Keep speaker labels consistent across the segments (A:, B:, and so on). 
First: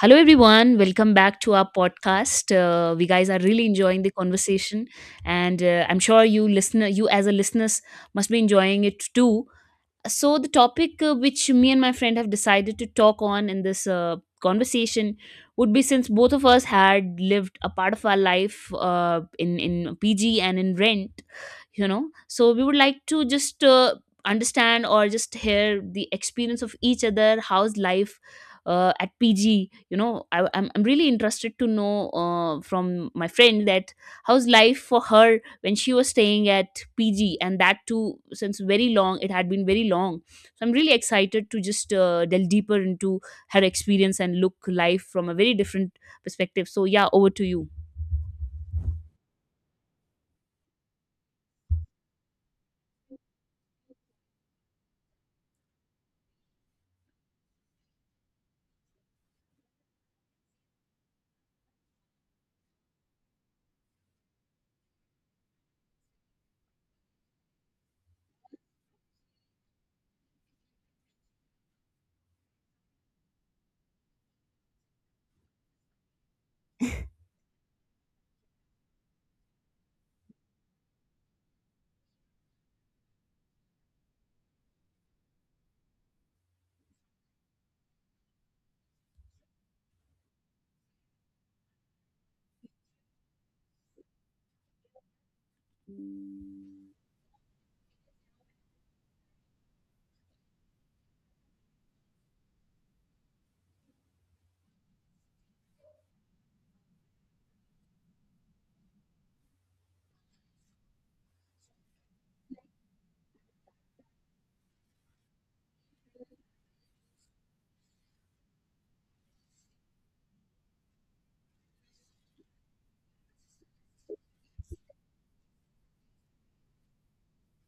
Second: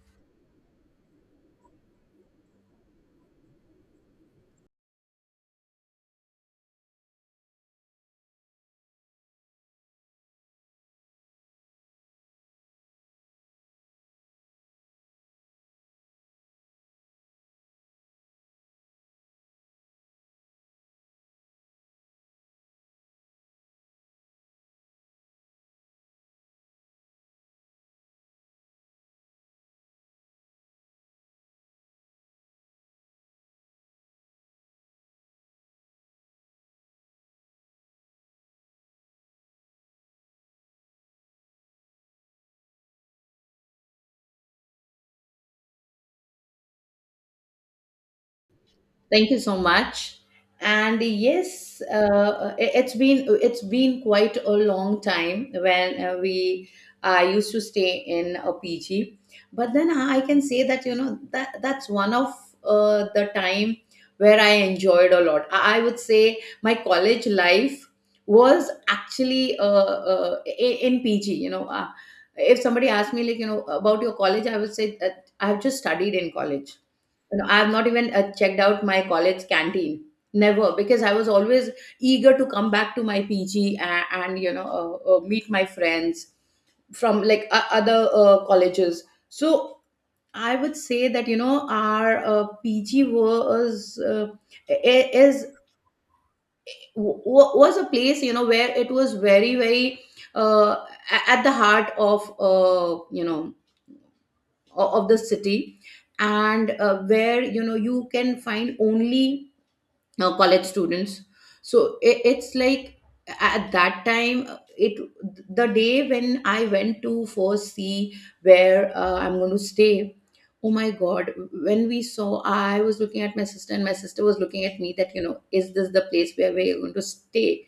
A: Hello, everyone. Welcome back to our podcast. We guys are really enjoying the conversation, and I'm sure you listener, you as a listeners, must be enjoying it too. So, the topic which me and my friend have decided to talk on in this conversation would be, since both of us had lived a part of our life in PG and in rent, so we would like to just understand or just hear the experience of each other. How's life at PG? I'm really interested to know from my friend that how's life for her when she was staying at PG, and that too, since very long, it had been very long. So I'm really excited to just delve deeper into her experience and look life from a very different perspective. So yeah, over to you.
B: Thank you so much. And yes, it's been quite a long time when we I used to stay in a PG, but then I can say that you know that's one of the time where I enjoyed a lot. I would say my college life was actually in PG. You know, if somebody asked me, like, you know, about your college, I would say that I have just studied in college. You know, I've not even checked out my college canteen. Never, because I was always eager to come back to my PG, and you know, meet my friends from, like, other colleges. So I would say that you know our PG was i- is was a place, you know, where it was very uh, at the heart of, you know, of the city, and where, you know, you can find only college students. So it's like, at that time, it the day when I went to first see where I'm going to stay, oh my god, when we saw, I was looking at my sister and my sister was looking at me that, you know, is this the place where we're going to stay?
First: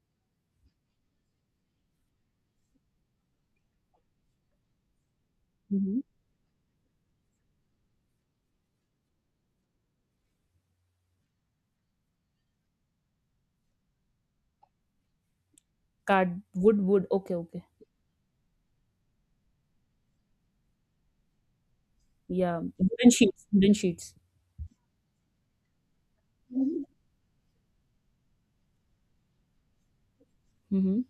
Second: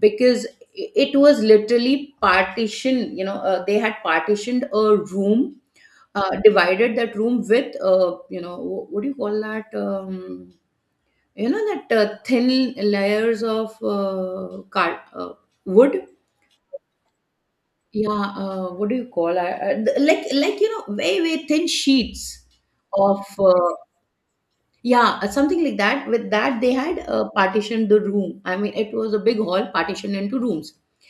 B: Because it was literally partition, you know. They had partitioned a room,
A: Mhm.
B: divided that room with, you know, what do you call that, you know, that thin layers of card, wood?
A: Card wood wood. Okay, okay.
B: Yeah, what do you call it? Like, you know, very, very thin sheets
A: Yeah, wooden
B: of,
A: sheets, wooden sheets.
B: yeah, something like that. With that, they had partitioned the room. I mean, it was a big hall partitioned into rooms.
A: Mm-hmm.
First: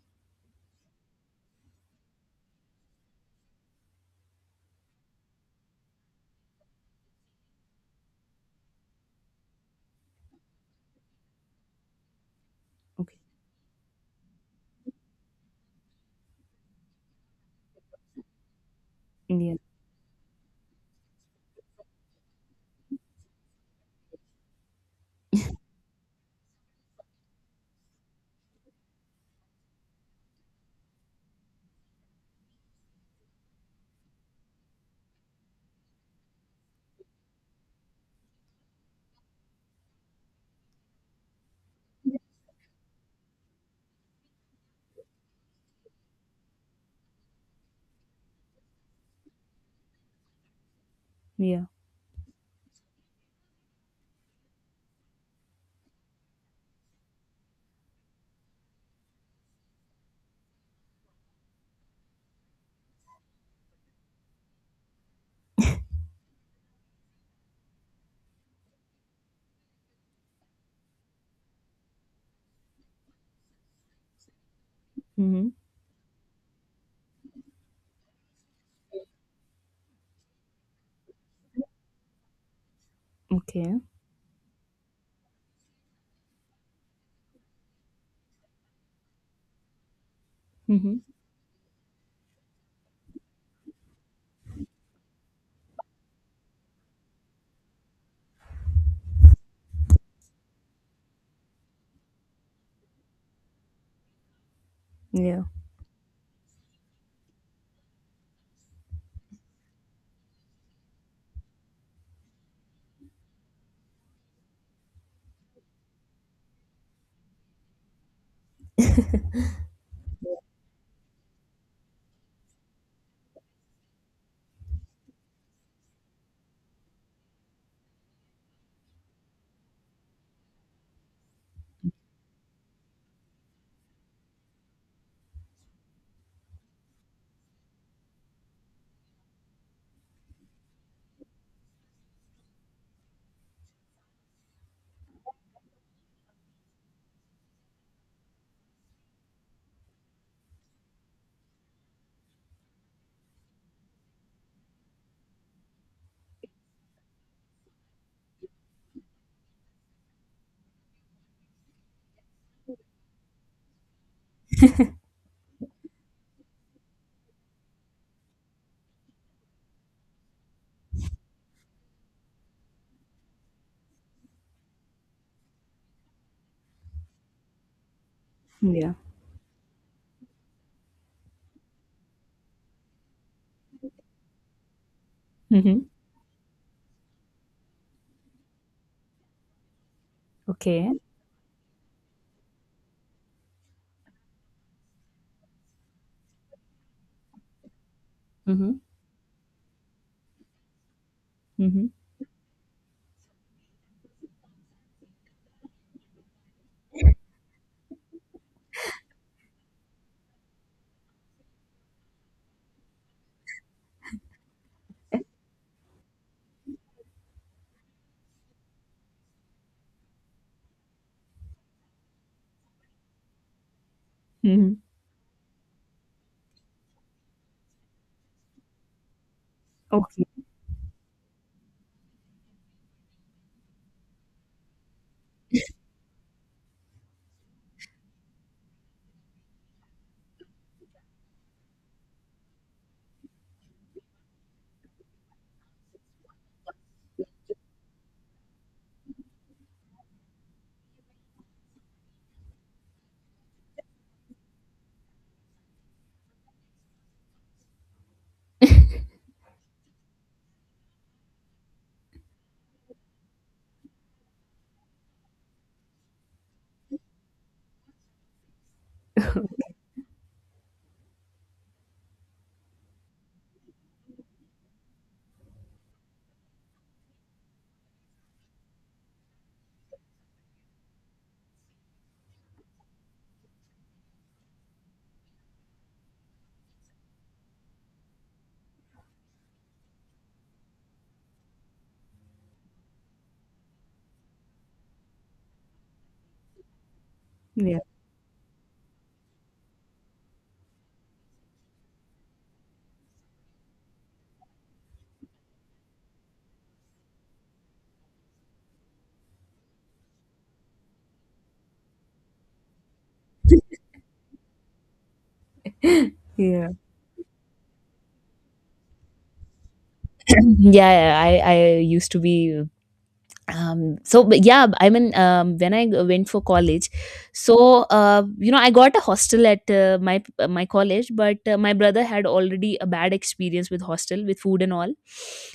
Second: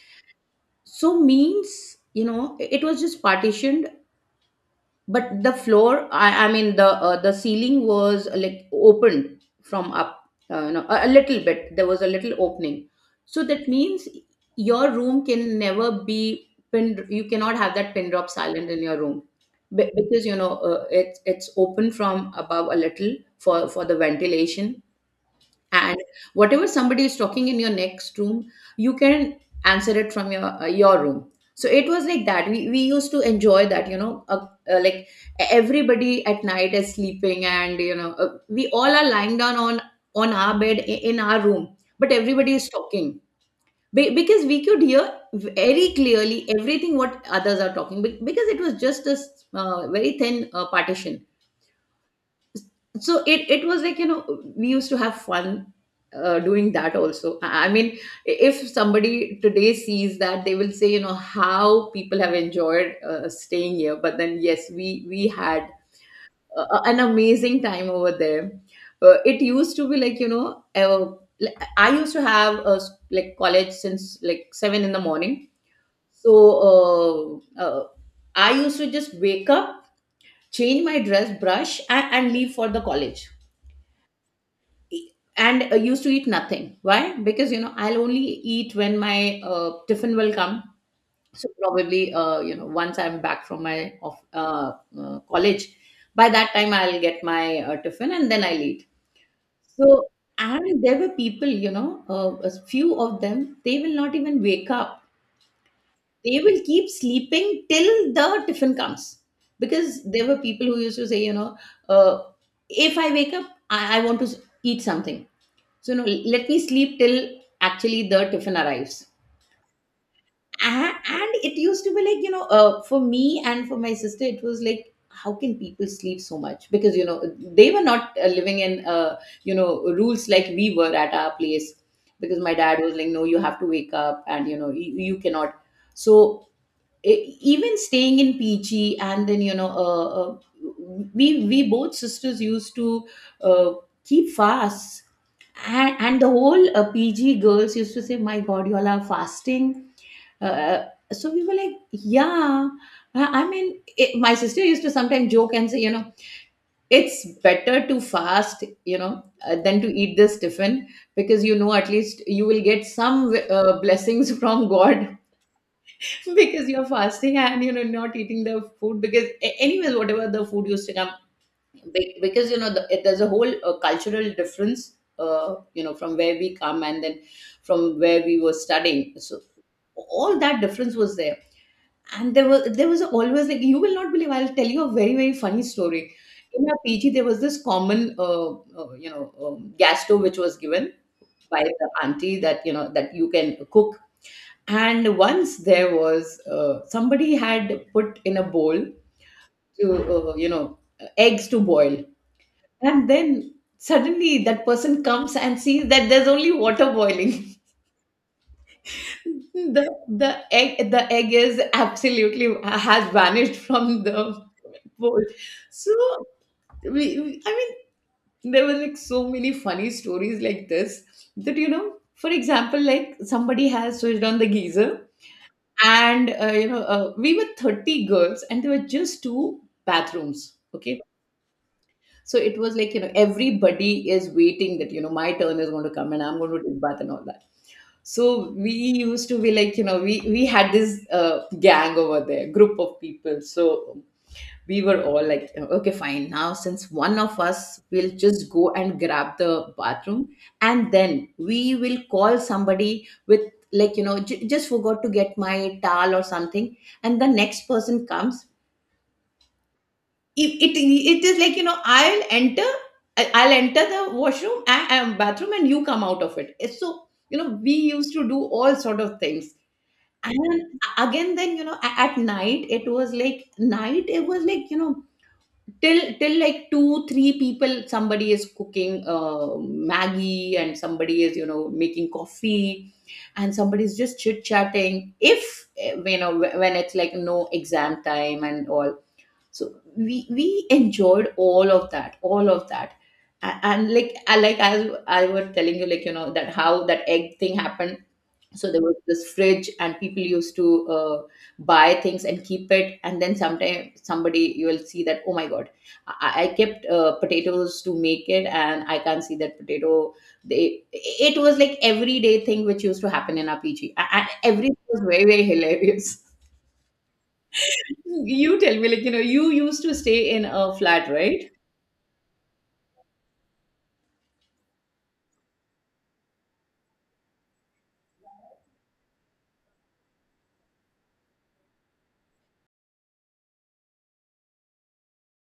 B: So means, you know, it was just partitioned, but the floor, I mean the, the ceiling, was like opened from up. You know, a little bit, there was a little opening,
A: Okay.
B: so that means your room can never be pinned. You cannot have that pin drop silent in your room.
A: Indian.
B: Because, you know, it's open from above a little, for the ventilation. And whatever somebody is talking in your next room, you can answer it from your room. So it was like that, we used to enjoy that, you know, like, everybody at night is sleeping, and, you know, we all are lying down on our bed in our room, but everybody is talking. Because we could hear very clearly everything what others are talking, because it was just very thin partition.
A: Yeah.
B: So it was like, you know, we used to have fun doing that also. I mean, if somebody today sees that, they will say, you know, how people have enjoyed staying here. But then, yes, we had an amazing time over there. It used to be like, you know, uh, like, I used to have like college since like 7 in the morning.
A: Mm-hmm.
B: So uh, uh, I used to just wake up, change my dress, brush, and leave for the college
A: Okay.
B: and used to eat nothing. Why? Because, you know, I'll only eat when my tiffin will come.
A: Mm-hmm.
B: So probably, you know, once I'm back from my of, college, by that time I'll get my tiffin, and then I'll eat. So, and there were people, you know, a few of them, they will not even wake up.
A: Yeah.
B: They will keep sleeping till the tiffin comes, because there were people who used to say, you know, uh, if I wake up, I want to eat something, so no, let me sleep till actually the tiffin arrives. And it used to be like, you know, for me and for my sister, it was like, how can people sleep so much? Because, you know, they were not living in, you know, rules like we were at our place. Because my dad was like, no, you have to wake up, and, you know, you cannot. So, even staying in Peachy, and then, you know, we both sisters used to uh, keep fasts. And and the whole pg girls used to say, my god, you all are fasting. uh, uh, so we were like, yeah. I mean, my sister used to sometimes joke and say, you know, it's better to fast, you know, than to eat this tiffin, because, you know, at least you will get some blessings from god, because you're fasting and, you know, not eating the food. Because anyways, whatever the food used to come, because, you know, there's a whole cultural difference, you know, from where we come, and then from where we were
A: Yeah.
B: studying. So all that difference was there. And there was always like, you will not believe, I'll tell you a very, very funny
A: Mm-hmm.
B: story. In our pg, there was this common you know, gas stove which was given
A: Okay.
B: by the auntie, that, you know, that you can cook. And once there was, somebody had put in a
A: Mm-hmm.
B: bowl to, you know, eggs to
A: Mm-hmm.
B: boil, and then suddenly that person comes and sees that there's only water boiling. The egg is absolutely has vanished from the bowl. So, I mean, there were like so many funny stories like this, that, you know, for example, like, somebody has switched on the
A: Mm-hmm.
B: geyser, and, you know, we were 30 girls and there were just two
A: Okay.
B: bathrooms, okay. So it was like, you know, everybody is waiting, that, you know, my turn is going to come and I'm going to take bath and all that. So we used to be like, you know, we had this gang over there, group of people. So we were all like, you know, okay, fine. Now, since one of us will just go and grab the bathroom, and then we will call somebody with, like, you know, just forgot to get my towel or something. And the next person comes, it is like, you know, I'll enter, I'll enter the washroom and bathroom, and you come out of it. It's so, you know, we used to do all sort of things. And again then, you know, at night, it was like, you know, till like 2 3 people, somebody is cooking maggie, and somebody is, you know, making coffee, and somebody is just chit chatting, if you know, when it's like no exam time and all. So we enjoyed all of that. And like I like, as I was telling you, like, you know, that how that egg thing
A: Yeah.
B: happened. So there was this fridge, and people used to buy things and keep it, and then sometime somebody, you will see that, oh my god, I kept potatoes to make it, and I can't see that potato. They It was like everyday thing which used to happen in our PG, and everything was very, very hilarious.
A: Yeah.
B: You tell me, like, you know, you used to stay in a
A: Yeah.
B: flat,
A: Yeah, I
B: right?
A: I used to be so, but yeah, I mean when went for college. So I got a hostel at my college, but my brother had already a bad experience with hostel, with food and all,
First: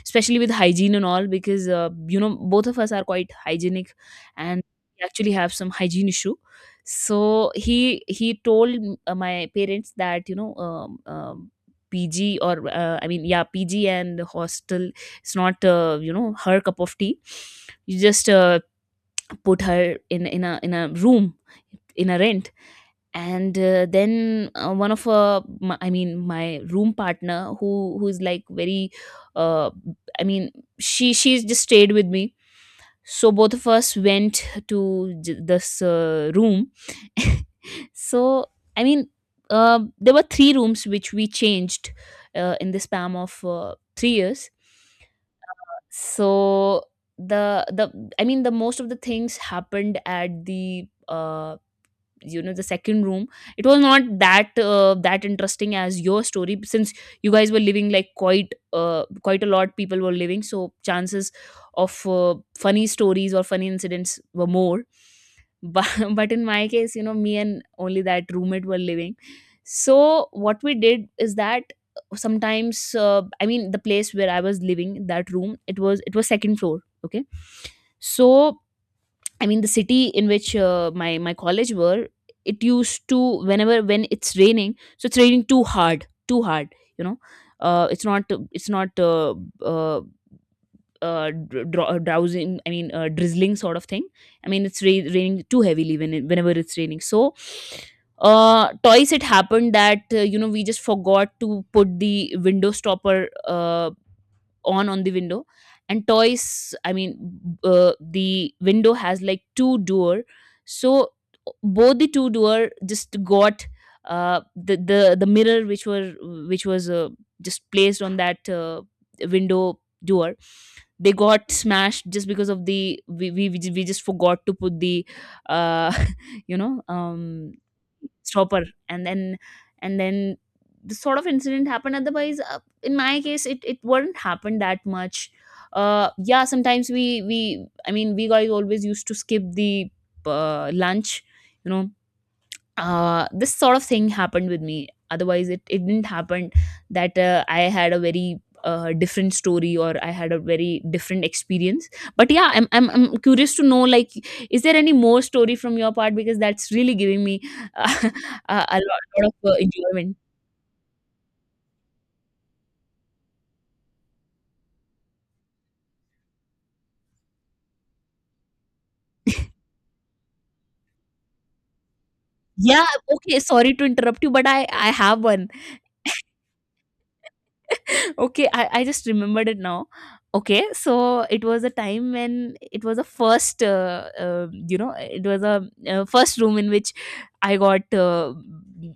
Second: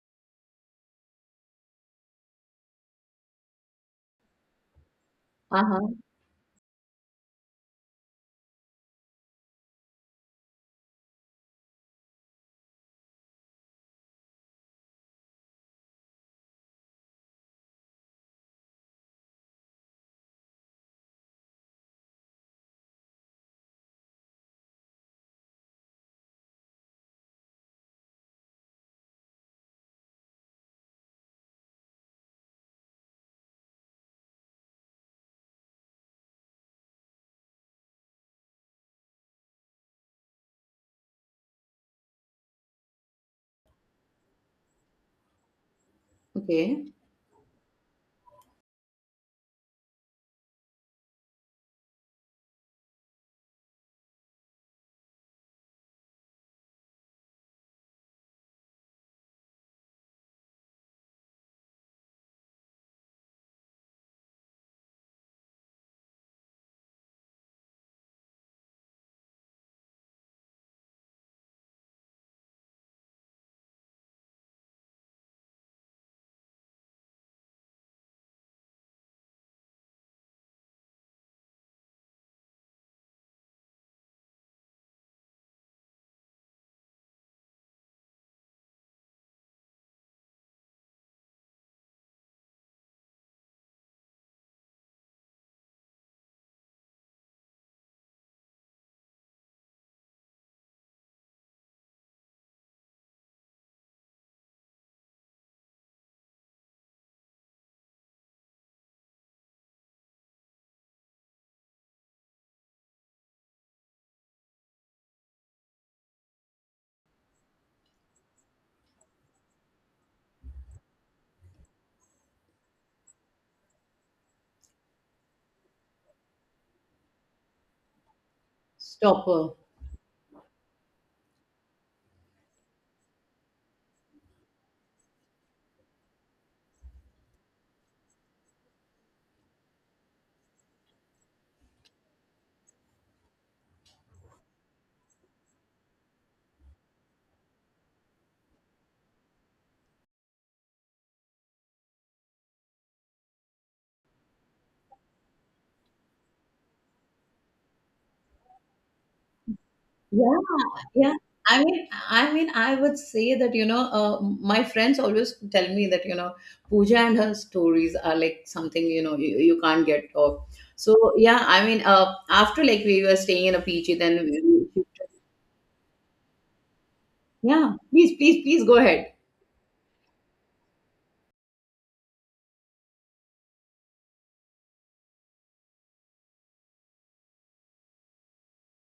A: especially with hygiene and all, because both of us are quite hygienic, and we actually have some
B: Uh-huh.
A: hygiene issue. So he told my parents that PG or yeah, PG and hostel, it's not her cup of tea. You just put her in a room in a rent. And then one of my, I mean my room partner who's like very uh, I mean, she just stayed with me. So both of us went to this room. So, I mean, there were three rooms which we changed in the span of 3 years. So
B: Okay.
A: the I mean, the most of the things happened at the the second room. It was not that that interesting as your story, since you guys were living like quite quite a lot, people were living, so chances of funny stories or funny incidents were more. But, but in my case, me and only that roommate were living. So what we did is that, sometimes I mean, the place where I was living, that room, it was second floor, okay. So I mean, the city in which my college were, it used to, whenever, when it's raining, so it's raining too hard. You know, it's not, it's not uh, uh, drowsing, I mean drizzling sort of thing. I mean it's raining too heavily, when whenever it's raining. So twice it happened that we just forgot to put the window stopper, on the window. And toys, I mean, the window has like two door. So both the two-door just got the mirror which were which was just placed on that window door, they got smashed, just because of the we ju- we just forgot to put the uh, you know um stopper. and then
B: Stopper.
A: and then this sort of incident happened. Otherwise, in my case, it wouldn't happen that much. Yeah, sometimes we I mean, we guys always used to skip the lunch, you know this sort of thing happened with me, otherwise it didn't happen that I had a very different story or I had a very different experience. But yeah, I'm curious to know, like, is there any more story from your part? Because that's really giving me uh, a lot, lot of enjoyment.
B: Yeah, yeah. I mean, I mean, I would say that, you know, my friends always tell me that, you know, Pooja and her stories are like something, you know, you can't get off. So, yeah, I mean, after, like,
A: Yeah,
B: we were
A: okay,
B: staying in a
A: sorry to
B: PG, then,
A: interrupt you, but i
B: we-
A: i have one.
B: yeah, please, please,
A: Okay,
B: please
A: I,
B: go
A: I just
B: ahead.
A: remembered it now. Okay, so it was a time when it was a first it was a first room in which I got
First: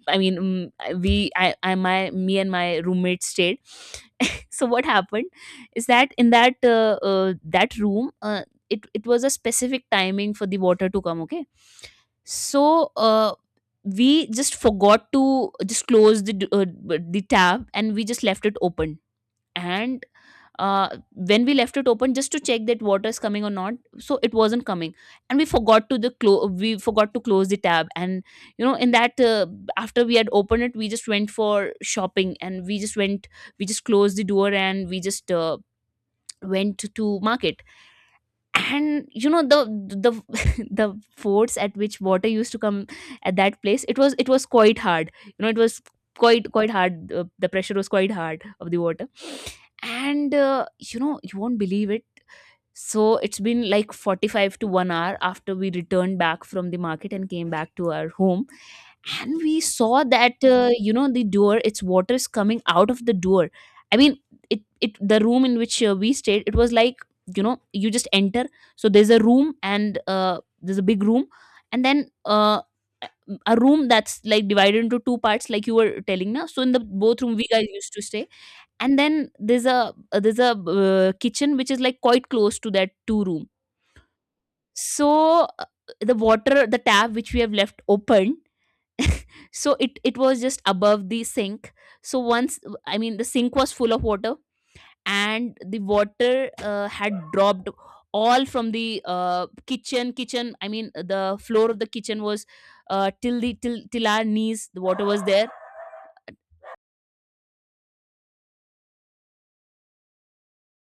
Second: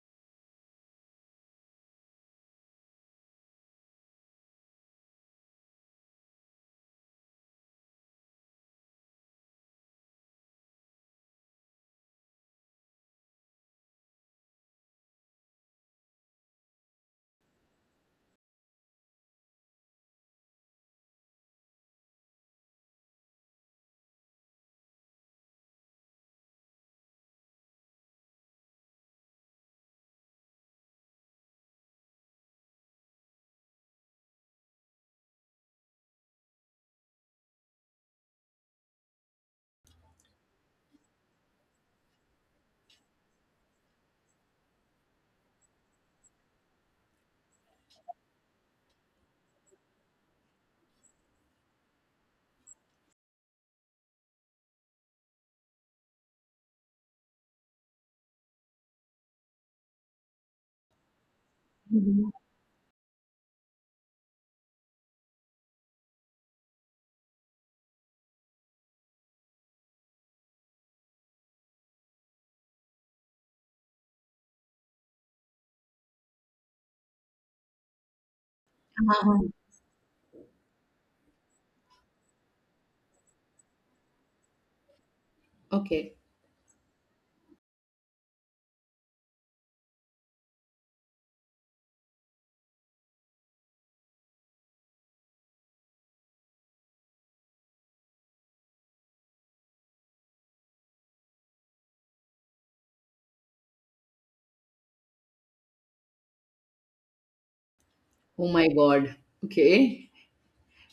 A: I mean, mm, I- we I my me and my roommate stayed. So what happened is that in that that room, it was a specific timing for the water to come, okay. So uh, we just forgot to just close the the tab, and we just left it open. And uh, when we left it open just to check that water is coming or not, so it wasn't coming. And we forgot to close the tab. And in that after we had opened it, we just went for shopping, and we just closed the door, and we just went to market. And the the force at which water used to come at that place, it was quite hard. You know, it was quite hard, the pressure was quite hard of the water. And you won't believe it. So it's been like 45 to 1 hour after we returned back from the market and came back to our home. And we saw that, the door, its water is
B: Mhm.
A: coming out of the door. I mean, it the room in which we stayed, it was like, you just enter. So there's a room, and there's a big room, and then a room that's like divided into two parts, like you were telling now. So in the both room we guys used to stay. And then
B: Uh-huh.
A: there's a kitchen which is like quite close to that two room. So
B: Okay.
A: the water, the tap which we have left open, so it was just above the sink. So once, I mean, the sink was full of water, and the water had dropped all from the kitchen. I mean, the floor of the kitchen was till the, till our knees, the water was there.
B: Oh my God. Okay.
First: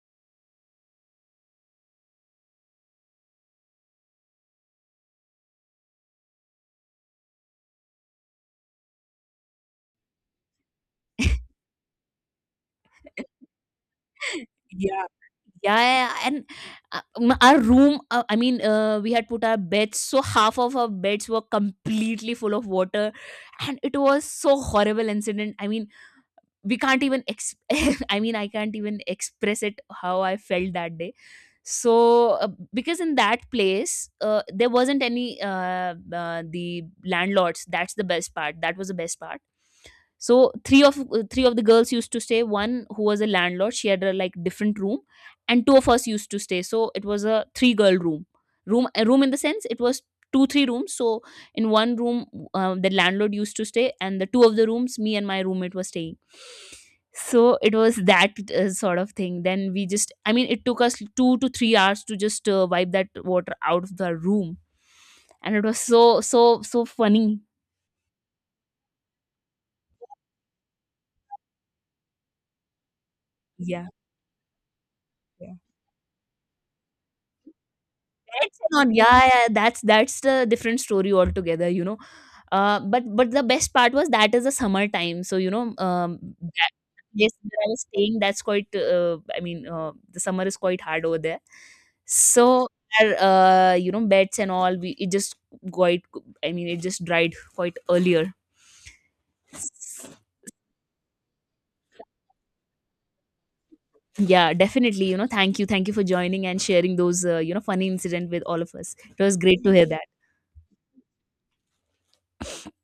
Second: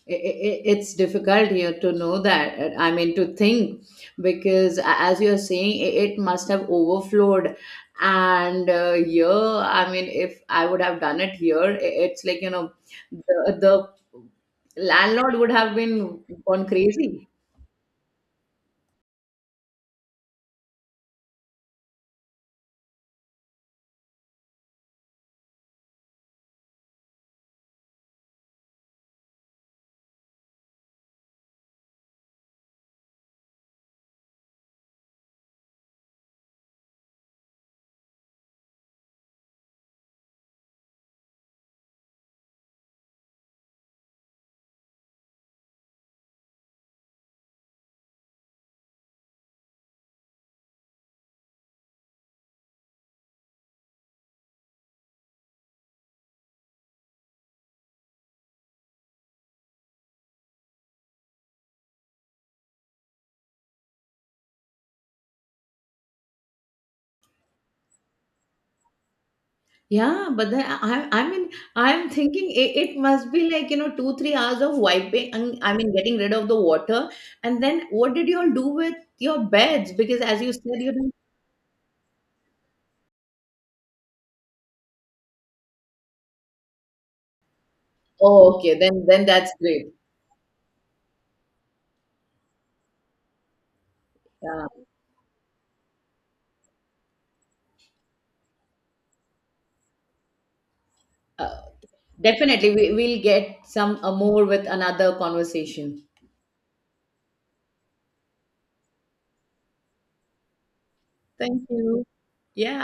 B: I- it's difficult here to know that, I mean, to think, because as you're saying, it must have overflowed. And here, I mean, if I would have done it here, it's like, you know, the landlord would have
A: Yeah,
B: been
A: and
B: gone crazy.
A: our room, I mean, we had put our beds, so half of our beds were completely full of water, and it was so horrible incident. I mean, we can't even I mean, I can't even express it how I felt that day. So uh, because in that place there wasn't any the landlords, that's the best part, that was the best part. So three of the girls used to stay, one who was a landlord, she had a like different room, and two of us used to stay. So it was a three girl room, room, a room in the sense it was two three rooms. So in one room the landlord used to stay, and the two of the rooms me and my roommate were staying. So it was that sort of thing. Then we just, I mean, it took us 2 to 3 hours to just wipe that water out of the room. And it was so so so funny.
B: Yeah, but then I mean, I'm thinking, it must be like, you
A: Yeah,
B: know, 2 3 hours of wiping, and, I mean, getting rid of the water, and then what did you all
A: pets
B: do
A: and
B: with
A: all. Yeah,
B: your
A: yeah, that's
B: beds, because
A: that's
B: as
A: the
B: you
A: different
B: said you—
A: story altogether, you know, but the best part was that, is the summer time, so um that place where I was staying, that's
B: Oh,
A: quite
B: okay. Then
A: I
B: that's
A: mean,
B: great.
A: the summer is quite hard over there. So our, beds and
B: Yeah.
A: all, we, it just quite, I mean it just dried quite earlier.
B: Uh, definitely, we'll get some more
A: Yeah,
B: with
A: definitely,
B: another
A: thank you, thank you for
B: conversation.
A: joining and sharing those funny incident with all of us. It was great to hear that.
B: Thank you. Yeah,